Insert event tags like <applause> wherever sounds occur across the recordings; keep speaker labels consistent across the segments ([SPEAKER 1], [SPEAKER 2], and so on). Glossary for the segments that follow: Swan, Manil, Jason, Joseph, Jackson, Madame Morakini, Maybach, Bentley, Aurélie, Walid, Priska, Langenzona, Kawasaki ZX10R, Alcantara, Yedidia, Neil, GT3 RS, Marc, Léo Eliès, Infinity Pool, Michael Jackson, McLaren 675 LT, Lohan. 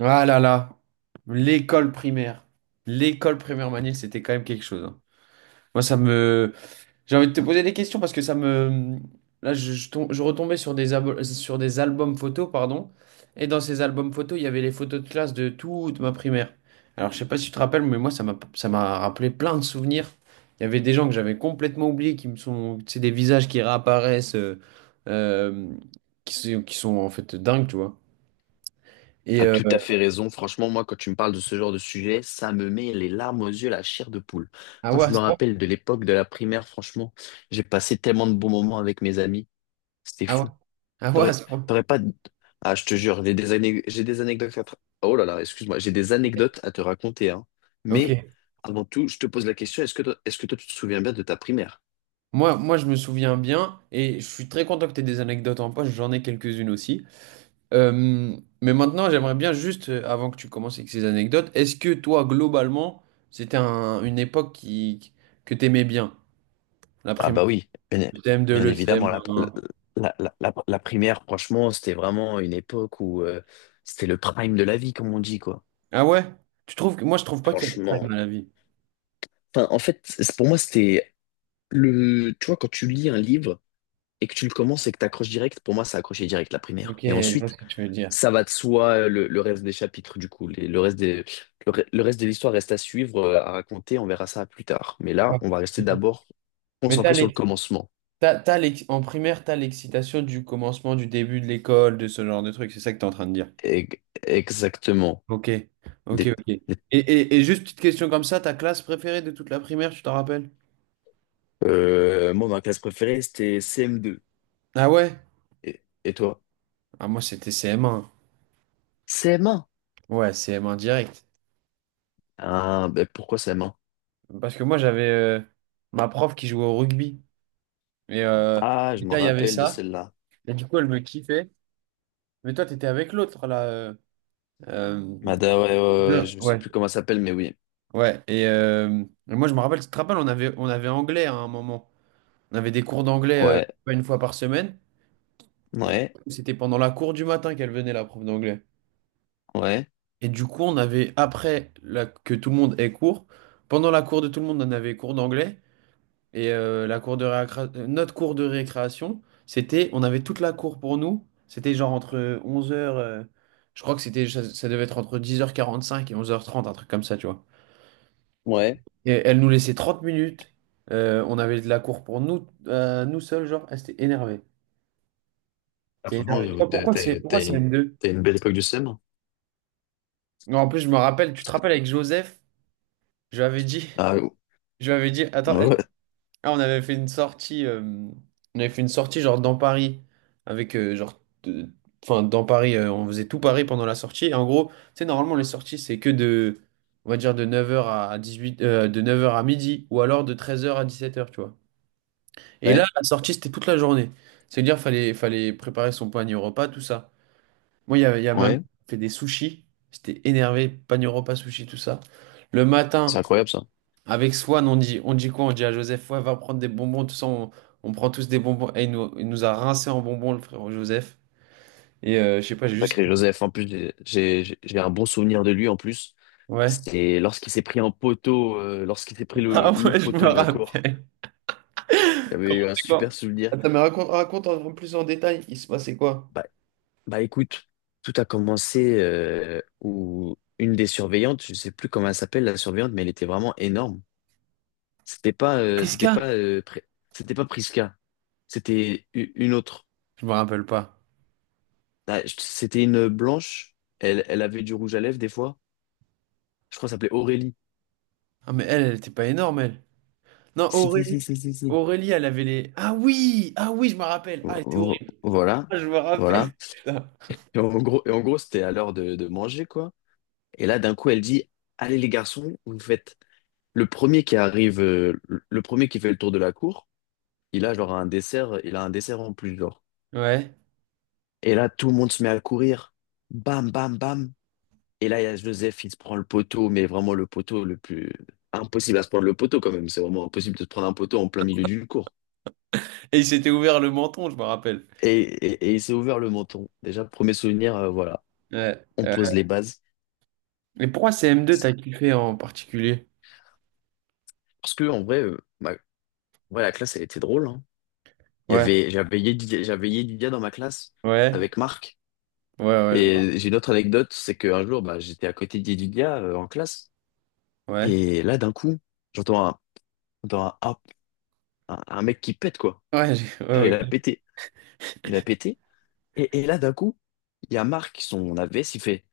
[SPEAKER 1] Ah là là, l'école primaire. L'école primaire Manil, c'était quand même quelque chose, hein. Moi, ça me... J'ai envie de te poser des questions parce que ça me... Là, je retombais sur des, sur des albums photos, pardon. Et dans ces albums photos, il y avait les photos de classe de toute ma primaire. Alors, je sais pas si tu te rappelles, mais moi, ça m'a rappelé plein de souvenirs. Il y avait des gens que j'avais complètement oubliés qui me sont... C'est des visages qui réapparaissent, euh, qui sont en fait dingues, tu vois. Et...
[SPEAKER 2] As
[SPEAKER 1] euh,
[SPEAKER 2] tout à fait raison. Franchement, moi, quand tu me parles de ce genre de sujet, ça me met les larmes aux yeux, la chair de poule.
[SPEAKER 1] Ah
[SPEAKER 2] Quand
[SPEAKER 1] ouais,
[SPEAKER 2] je
[SPEAKER 1] à
[SPEAKER 2] me
[SPEAKER 1] ce point.
[SPEAKER 2] rappelle de l'époque de la primaire, franchement, j'ai passé tellement de bons moments avec mes amis. C'était
[SPEAKER 1] Ah ouais?
[SPEAKER 2] fou.
[SPEAKER 1] Ah ouais, à
[SPEAKER 2] T'aurais,
[SPEAKER 1] ce point.
[SPEAKER 2] t'aurais pas... Ah, je te jure, j'ai des anecdotes Oh là là, excuse-moi, j'ai des anecdotes à te raconter, hein. Mais
[SPEAKER 1] Ok.
[SPEAKER 2] avant tout, je te pose la question, est-ce que toi, tu te souviens bien de ta primaire?
[SPEAKER 1] Moi, je me souviens bien et je suis très content que tu aies des anecdotes en poche. J'en ai quelques-unes aussi. Euh, mais maintenant, j'aimerais bien juste, avant que tu commences avec ces anecdotes, est-ce que toi, globalement, c'était une époque que tu aimais bien? La
[SPEAKER 2] Ah
[SPEAKER 1] primaire,
[SPEAKER 2] bah oui, bien,
[SPEAKER 1] le CM2,
[SPEAKER 2] bien
[SPEAKER 1] le
[SPEAKER 2] évidemment, la,
[SPEAKER 1] CM1.
[SPEAKER 2] la, la, la- la primaire, franchement, c'était vraiment une époque où c'était le prime de la vie, comme on dit, quoi.
[SPEAKER 1] Ah ouais? Tu trouves que, moi, je trouve pas qu'il y a de
[SPEAKER 2] Franchement.
[SPEAKER 1] prime à la vie.
[SPEAKER 2] Enfin, en fait, pour moi, c'était le... Tu vois, quand tu lis un livre et que tu le commences et que tu accroches direct, pour moi, ça accroché direct, la
[SPEAKER 1] Ok,
[SPEAKER 2] primaire. Et
[SPEAKER 1] je vois ce
[SPEAKER 2] ensuite,
[SPEAKER 1] que tu veux dire.
[SPEAKER 2] ça va de soi, le reste des chapitres, du coup. Le reste des, le reste de l'histoire reste à suivre, à raconter, on verra ça plus tard. Mais là,
[SPEAKER 1] Ouais.
[SPEAKER 2] on va rester d'abord
[SPEAKER 1] Mais t'as
[SPEAKER 2] concentré sur le
[SPEAKER 1] l'ex-
[SPEAKER 2] commencement.
[SPEAKER 1] T'as, t'as l'ex- en primaire, t'as l'excitation du commencement, du début de l'école, de ce genre de truc. C'est ça que t'es en train de dire.
[SPEAKER 2] E- Exactement.
[SPEAKER 1] Ok, ok,
[SPEAKER 2] Des-
[SPEAKER 1] ok. Et juste petite question comme ça, ta classe préférée de toute la primaire, tu t'en rappelles?
[SPEAKER 2] Moi, ma classe préférée, c'était CM2.
[SPEAKER 1] Ah ouais?
[SPEAKER 2] Et toi?
[SPEAKER 1] Ah moi c'était CM1.
[SPEAKER 2] CM1?
[SPEAKER 1] Ouais, CM1 direct.
[SPEAKER 2] Ah, ben pourquoi CM1?
[SPEAKER 1] Parce que moi j'avais ma prof qui jouait au rugby. Et
[SPEAKER 2] Ah, je me
[SPEAKER 1] déjà il y avait
[SPEAKER 2] rappelle de
[SPEAKER 1] ça.
[SPEAKER 2] celle-là.
[SPEAKER 1] Et du coup elle me kiffait. Mais toi t'étais avec l'autre là. Euh,
[SPEAKER 2] Mada, ouais,
[SPEAKER 1] bien.
[SPEAKER 2] je ne sais
[SPEAKER 1] Ouais.
[SPEAKER 2] plus comment elle s'appelle, mais oui.
[SPEAKER 1] Ouais. Et moi je me rappelle, tu te rappelles, on avait anglais à un moment. On avait des cours d'anglais
[SPEAKER 2] Ouais,
[SPEAKER 1] pas une fois par semaine. Et
[SPEAKER 2] ouais,
[SPEAKER 1] c'était pendant la cour du matin qu'elle venait, la prof d'anglais.
[SPEAKER 2] ouais,
[SPEAKER 1] Et du coup, on avait, que tout le monde ait cours, pendant la cour de tout le monde, on avait cours d'anglais. Et la cour de récré- notre cours de récréation, c'était, on avait toute la cour pour nous. C'était genre entre 11h, je crois que c'était, ça devait être entre 10h45 et 11h30, un truc comme ça, tu vois.
[SPEAKER 2] ouais.
[SPEAKER 1] Et elle nous laissait 30 minutes. On avait de la cour pour nous, nous seuls, genre, elle s'était énervée.
[SPEAKER 2] Ah,
[SPEAKER 1] Non,
[SPEAKER 2] franchement,
[SPEAKER 1] mais pourquoi c'est pourquoi c'est M2?
[SPEAKER 2] t'as une belle époque du CM1.
[SPEAKER 1] Non, en plus, je me rappelle, tu te rappelles avec Joseph, je lui avais dit,
[SPEAKER 2] Ah,
[SPEAKER 1] je lui avais dit, attends,
[SPEAKER 2] ouais,
[SPEAKER 1] ah, on avait fait une sortie, genre dans Paris, avec genre, enfin dans Paris, on faisait tout Paris pendant la sortie. Et en gros, tu sais, normalement les sorties c'est que de, on va dire de 9h à 18, de 9h à midi, ou alors de 13h à 17h, tu vois. Et là, la sortie c'était toute la journée. C'est-à-dire fallait préparer son panier au repas, tout ça. Moi, il y a ma mère
[SPEAKER 2] ouais.
[SPEAKER 1] qui fait des sushis. J'étais énervé, pan repas sushi, tout ça. Le matin,
[SPEAKER 2] C'est incroyable, ça.
[SPEAKER 1] avec Swan, on dit quoi? On dit à Joseph, ouais, va prendre des bonbons, tout ça. On prend tous des bonbons. Et il nous a rincé en bonbons, le frère Joseph. Et je sais pas, j'ai juste.
[SPEAKER 2] Sacré Joseph, en plus, j'ai un bon souvenir de lui, en plus.
[SPEAKER 1] Ouais. <laughs>
[SPEAKER 2] C'était lorsqu'il s'est pris un poteau, lorsqu'il s'est pris le,
[SPEAKER 1] Ah
[SPEAKER 2] le
[SPEAKER 1] ouais, je me
[SPEAKER 2] poteau de la cour.
[SPEAKER 1] rappelle.
[SPEAKER 2] J'avais
[SPEAKER 1] Comment
[SPEAKER 2] eu un
[SPEAKER 1] c'est
[SPEAKER 2] super
[SPEAKER 1] quoi?
[SPEAKER 2] souvenir.
[SPEAKER 1] Attends, mais raconte en plus en détail. Il se passait quoi?
[SPEAKER 2] Bah, bah écoute, tout a commencé où une des surveillantes, je sais plus comment elle s'appelle la surveillante, mais elle était vraiment énorme. C'était pas, euh,
[SPEAKER 1] Qu'est-ce
[SPEAKER 2] c'était
[SPEAKER 1] qu'il.
[SPEAKER 2] pas, euh, Pri- c'était pas Priska, c'était une autre.
[SPEAKER 1] Je me rappelle pas.
[SPEAKER 2] Ah, C'était une blanche. Elle avait du rouge à lèvres des fois. Je crois que ça s'appelait Aurélie.
[SPEAKER 1] Ah, mais elle, elle était pas énorme, elle. Non,
[SPEAKER 2] Si si
[SPEAKER 1] Aurélie.
[SPEAKER 2] si si si si.
[SPEAKER 1] Aurélie, elle avait les. Ah oui! Ah oui, je me rappelle. Ah, elle était horrible.
[SPEAKER 2] Voilà,
[SPEAKER 1] Ah, je me rappelle.
[SPEAKER 2] voilà.
[SPEAKER 1] Putain.
[SPEAKER 2] Et en gros, c'était à l'heure de manger quoi. Et là, d'un coup, elle dit, allez les garçons, vous faites Le premier qui arrive, euh, le premier qui fait le tour de la cour, il a un dessert en plus, genre.
[SPEAKER 1] Ouais.
[SPEAKER 2] Et là, tout le monde se met à courir. Bam, bam, bam. Et là, il y a Joseph, il se prend le poteau, mais vraiment le poteau le plus... Impossible à se prendre le poteau quand même. C'est vraiment impossible de se prendre un poteau en plein milieu d'une cour.
[SPEAKER 1] Et il s'était ouvert le menton, je me rappelle.
[SPEAKER 2] Et il s'est ouvert le menton. Déjà, premier souvenir, voilà.
[SPEAKER 1] Ouais.
[SPEAKER 2] On pose les bases.
[SPEAKER 1] Mais pourquoi C m 2 t'as kiffé en particulier?
[SPEAKER 2] Parce que, en vrai, ouais, la classe, elle était drôle, hein.
[SPEAKER 1] Ouais.
[SPEAKER 2] J'avais Yedidia dans ma classe
[SPEAKER 1] Ouais.
[SPEAKER 2] avec Marc.
[SPEAKER 1] Ouais, ouais, je me rappelle.
[SPEAKER 2] Et j'ai une autre anecdote, c'est qu'un jour, bah, j'étais à côté d'Edunia en classe,
[SPEAKER 1] Ouais.
[SPEAKER 2] et là, d'un coup, j'entends un, j'entends un, hop, un mec qui pète, quoi.
[SPEAKER 1] Ouais,
[SPEAKER 2] Genre,
[SPEAKER 1] ouais, ok.
[SPEAKER 2] Il a pété, et là, d'un coup, il y a Marc, son AVS, il fait,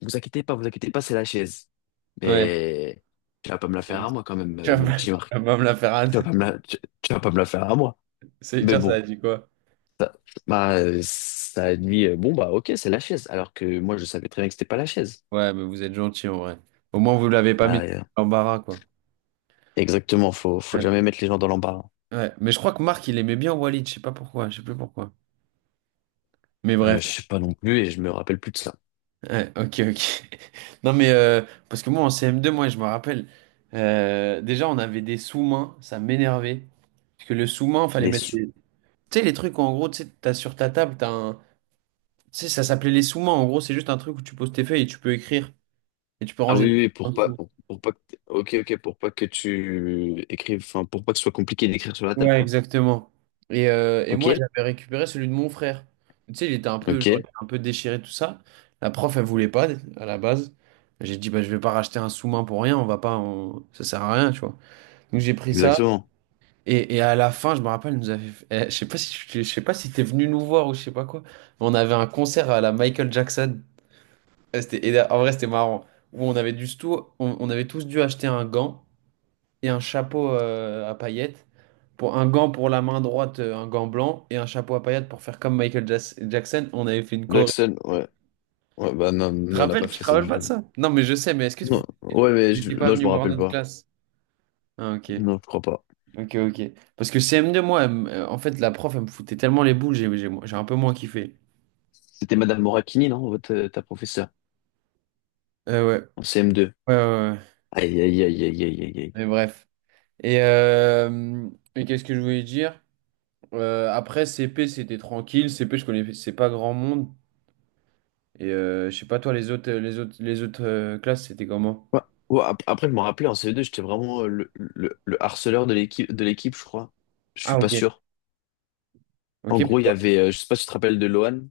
[SPEAKER 2] vous inquiétez pas, c'est la chaise.
[SPEAKER 1] Ouais.
[SPEAKER 2] Mais tu vas pas me la faire à moi quand même, mon petit
[SPEAKER 1] Tu
[SPEAKER 2] Marc.
[SPEAKER 1] vas pas me la faire.
[SPEAKER 2] Tu vas pas me
[SPEAKER 1] <laughs>
[SPEAKER 2] la, tu, tu vas pas me la faire à moi.
[SPEAKER 1] C'est
[SPEAKER 2] Mais
[SPEAKER 1] dire ça a
[SPEAKER 2] bon,
[SPEAKER 1] dit quoi?
[SPEAKER 2] ça, ça a dit, bon, bah ok, c'est la chaise, alors que moi, je savais très bien que c'était pas la chaise.
[SPEAKER 1] Ouais, mais vous êtes gentil en vrai. Au moins, vous l'avez pas mis
[SPEAKER 2] Bah,
[SPEAKER 1] dans
[SPEAKER 2] euh,
[SPEAKER 1] l'embarras, quoi.
[SPEAKER 2] Exactement, faut
[SPEAKER 1] Ouais.
[SPEAKER 2] jamais mettre les gens dans l'embarras.
[SPEAKER 1] Ouais. Mais je crois que Marc, il aimait bien Walid, je sais pas pourquoi, je sais plus pourquoi. Mais bref.
[SPEAKER 2] Je sais pas non plus et je me rappelle plus de ça.
[SPEAKER 1] Ouais, ok, ok. <laughs> Non, mais parce que moi en CM2, moi je me rappelle, déjà on avait des sous-mains, ça m'énervait. Parce que le sous-main, fallait
[SPEAKER 2] Mais
[SPEAKER 1] mettre
[SPEAKER 2] sou-
[SPEAKER 1] les. Tu sais, les trucs où, en gros, tu sais, t'as sur ta table, t'as un. Tu sais, ça s'appelait les sous-mains. En gros, c'est juste un truc où tu poses tes feuilles et tu peux écrire et tu peux
[SPEAKER 2] ah
[SPEAKER 1] ranger
[SPEAKER 2] oui,
[SPEAKER 1] tes feuilles
[SPEAKER 2] oui,
[SPEAKER 1] en dessous.
[SPEAKER 2] pour pas que, ok, ok, pour pas que tu écrives, enfin, pour pas que ce soit compliqué d'écrire sur la table,
[SPEAKER 1] Ouais,
[SPEAKER 2] quoi.
[SPEAKER 1] exactement. Et
[SPEAKER 2] Ok,
[SPEAKER 1] moi, j'avais récupéré celui de mon frère. Tu sais, il était un peu, genre,
[SPEAKER 2] ok,
[SPEAKER 1] il était un peu déchiré, tout ça. La prof, elle voulait pas à la base. J'ai dit, bah, je vais pas racheter un sous-main pour rien, on va pas. On- ça sert à rien, tu vois. Donc j'ai pris ça.
[SPEAKER 2] exactement.
[SPEAKER 1] Et à la fin, je me rappelle, elle nous avait... eh, je sais pas si t'es venu nous voir ou je sais pas quoi. Mais on avait un concert à la Michael Jackson. Eh, c'était, et en vrai, c'était marrant. Où on avait dû tout, on avait tous dû acheter un gant et un chapeau à paillettes. Pour un gant pour la main droite, un gant blanc et un chapeau à paillettes pour faire comme Jackson. On avait fait une choré.
[SPEAKER 2] Jackson,
[SPEAKER 1] Tu
[SPEAKER 2] ouais, ouais, bah non,
[SPEAKER 1] te
[SPEAKER 2] nous on n'a pas
[SPEAKER 1] rappelles? Tu te
[SPEAKER 2] fait ça
[SPEAKER 1] rappelles
[SPEAKER 2] du
[SPEAKER 1] pas de
[SPEAKER 2] tout.
[SPEAKER 1] ça? Non, mais je sais. Mais est-ce que vous
[SPEAKER 2] Non, ouais,
[SPEAKER 1] n'étiez pas
[SPEAKER 2] non, je me
[SPEAKER 1] venu voir
[SPEAKER 2] rappelle
[SPEAKER 1] notre
[SPEAKER 2] pas.
[SPEAKER 1] classe? Ah, ok.
[SPEAKER 2] Non, je crois pas.
[SPEAKER 1] Ok, ok. Parce que CM2, moi, en fait, la prof, elle me foutait tellement les boules, j'ai un peu moins kiffé.
[SPEAKER 2] C'était Madame Morakini, non, votre, ta professeure,
[SPEAKER 1] Ouais.
[SPEAKER 2] en CM2.
[SPEAKER 1] Ouais, ouais, ouais.
[SPEAKER 2] Aïe, aïe, aïe, aïe, aïe, aïe. Aïe.
[SPEAKER 1] Mais bref. Et, euh, et qu'est-ce que je voulais dire? Après, CP, c'était tranquille. CP, je connaissais pas grand monde. Et je sais pas, toi, les autres classes, c'était comment?
[SPEAKER 2] Ouais. Ouais, après, je me rappelais en CE2, j'étais vraiment le harceleur de l'équipe, je crois. Je suis
[SPEAKER 1] Ah,
[SPEAKER 2] pas
[SPEAKER 1] ok.
[SPEAKER 2] sûr. En
[SPEAKER 1] Ok,
[SPEAKER 2] gros,
[SPEAKER 1] pourquoi?
[SPEAKER 2] je sais pas si tu te rappelles de Lohan.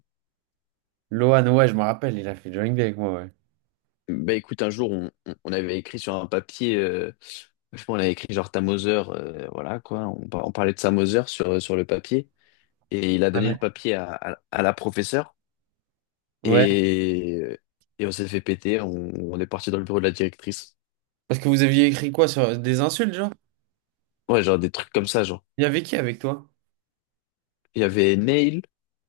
[SPEAKER 1] Lohan, ouais, je me rappelle, il a fait Drawing Day avec moi, ouais.
[SPEAKER 2] Bah écoute, un jour, on avait écrit sur un papier, je pense, on avait écrit genre ta voilà quoi. On parlait de sa sur, sur le papier. Et il a donné le
[SPEAKER 1] Ouais.
[SPEAKER 2] papier à la professeure.
[SPEAKER 1] Ouais.
[SPEAKER 2] Et, et on s'est fait péter. On est parti dans le bureau de la directrice.
[SPEAKER 1] Parce que vous aviez écrit quoi sur des insultes, genre?
[SPEAKER 2] Ouais, genre des trucs comme ça, genre.
[SPEAKER 1] Il y avait qui avec toi?
[SPEAKER 2] Il y avait Neil,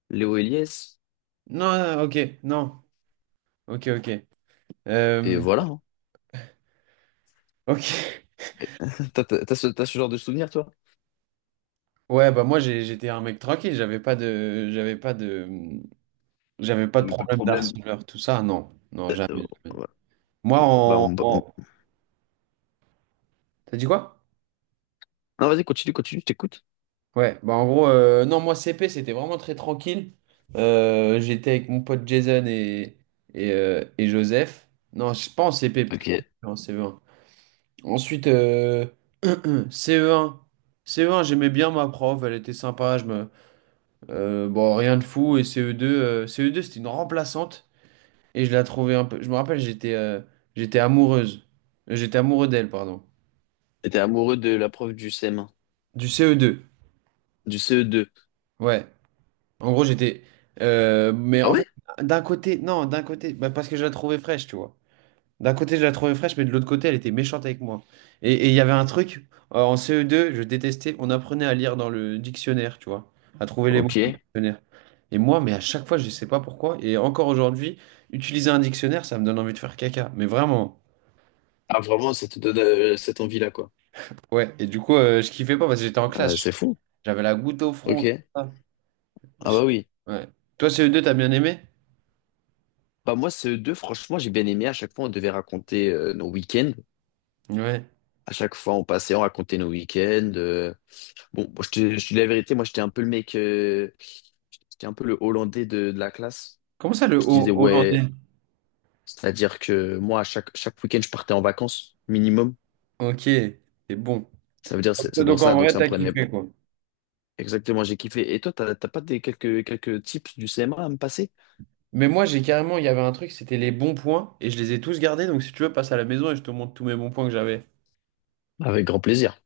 [SPEAKER 2] Léo Eliès,
[SPEAKER 1] Non, ok, non. Ok, ok.
[SPEAKER 2] et
[SPEAKER 1] Euh,
[SPEAKER 2] voilà. hein.
[SPEAKER 1] Ok.
[SPEAKER 2] Toi, t'as ce genre de souvenir, toi?
[SPEAKER 1] Ouais, bah moi j'étais un mec tranquille, j'avais pas de
[SPEAKER 2] T'avais pas de
[SPEAKER 1] problème
[SPEAKER 2] problème?
[SPEAKER 1] d'harceleur, tout ça, non. Non,
[SPEAKER 2] Euh,
[SPEAKER 1] jamais, jamais.
[SPEAKER 2] ouais.
[SPEAKER 1] Moi
[SPEAKER 2] Bah,
[SPEAKER 1] en,
[SPEAKER 2] on- bah, on-
[SPEAKER 1] en- T'as dit quoi?
[SPEAKER 2] Non, vas-y, continue, je t'écoute.
[SPEAKER 1] Ouais, bah en gros, non, moi CP c'était vraiment très tranquille. J'étais avec mon pote Jason et Joseph. Non, je pense CP, peut-être
[SPEAKER 2] Ok. Et
[SPEAKER 1] pas en CE1. Ensuite, CE1. CE1, j'aimais bien ma prof, elle était sympa. Je me... bon, rien de fou. Et CE2 c'était une remplaçante. Et je la trouvais un peu. Je me rappelle, j'étais amoureuse. J'étais amoureux d'elle, pardon.
[SPEAKER 2] T'es amoureux de la prof du CM1,
[SPEAKER 1] Du CE2.
[SPEAKER 2] du CE2.
[SPEAKER 1] Ouais. En gros, j'étais. Mais
[SPEAKER 2] Ah
[SPEAKER 1] en
[SPEAKER 2] ouais?
[SPEAKER 1] fait, d'un côté, non, d'un côté, bah, parce que je la trouvais fraîche, tu vois. D'un côté, je la trouvais fraîche, mais de l'autre côté, elle était méchante avec moi. Et il y avait un truc, en CE2, je détestais, on apprenait à lire dans le dictionnaire, tu vois, à trouver les mots dans le
[SPEAKER 2] Ok.
[SPEAKER 1] dictionnaire. Et moi, mais à chaque fois, je sais pas pourquoi, et encore aujourd'hui, utiliser un dictionnaire, ça me donne envie de faire caca. Mais vraiment,
[SPEAKER 2] Ah, vraiment, ça te donne cette envie-là, quoi.
[SPEAKER 1] ouais. Et du coup, je kiffais pas parce que j'étais en classe.
[SPEAKER 2] C'est fou.
[SPEAKER 1] J'avais la goutte au
[SPEAKER 2] Ok.
[SPEAKER 1] front, tout ça. Je
[SPEAKER 2] Ah bah
[SPEAKER 1] sais-
[SPEAKER 2] oui.
[SPEAKER 1] Ouais. Toi, ce deux t'as bien aimé?
[SPEAKER 2] Bah moi, CE2, franchement, j'ai bien aimé. À chaque fois, on devait raconter nos week-ends.
[SPEAKER 1] Ouais.
[SPEAKER 2] À chaque fois, on passait, on racontait nos week-ends. Bon, moi, je te dis la vérité, moi, J'étais un peu le Hollandais de la classe.
[SPEAKER 1] Comment ça,
[SPEAKER 2] Je disais,
[SPEAKER 1] hollandais?
[SPEAKER 2] ouais, C'est-à-dire que moi, chaque week-end, je partais en vacances, minimum.
[SPEAKER 1] Ok, c'est bon.
[SPEAKER 2] Ça veut dire, c'est pour
[SPEAKER 1] Donc en
[SPEAKER 2] ça, donc
[SPEAKER 1] vrai,
[SPEAKER 2] ça me
[SPEAKER 1] t'as
[SPEAKER 2] prenait
[SPEAKER 1] kiffé, quoi.
[SPEAKER 2] exactement, j'ai kiffé. Et toi, t'as t'as pas des quelques, quelques tips du CMA à me passer?
[SPEAKER 1] Mais moi, j'ai carrément, il y avait un truc, c'était les bons points, et je les ai tous gardés. Donc si tu veux, passe à la maison et je te montre tous mes bons points que j'avais.
[SPEAKER 2] Avec grand plaisir.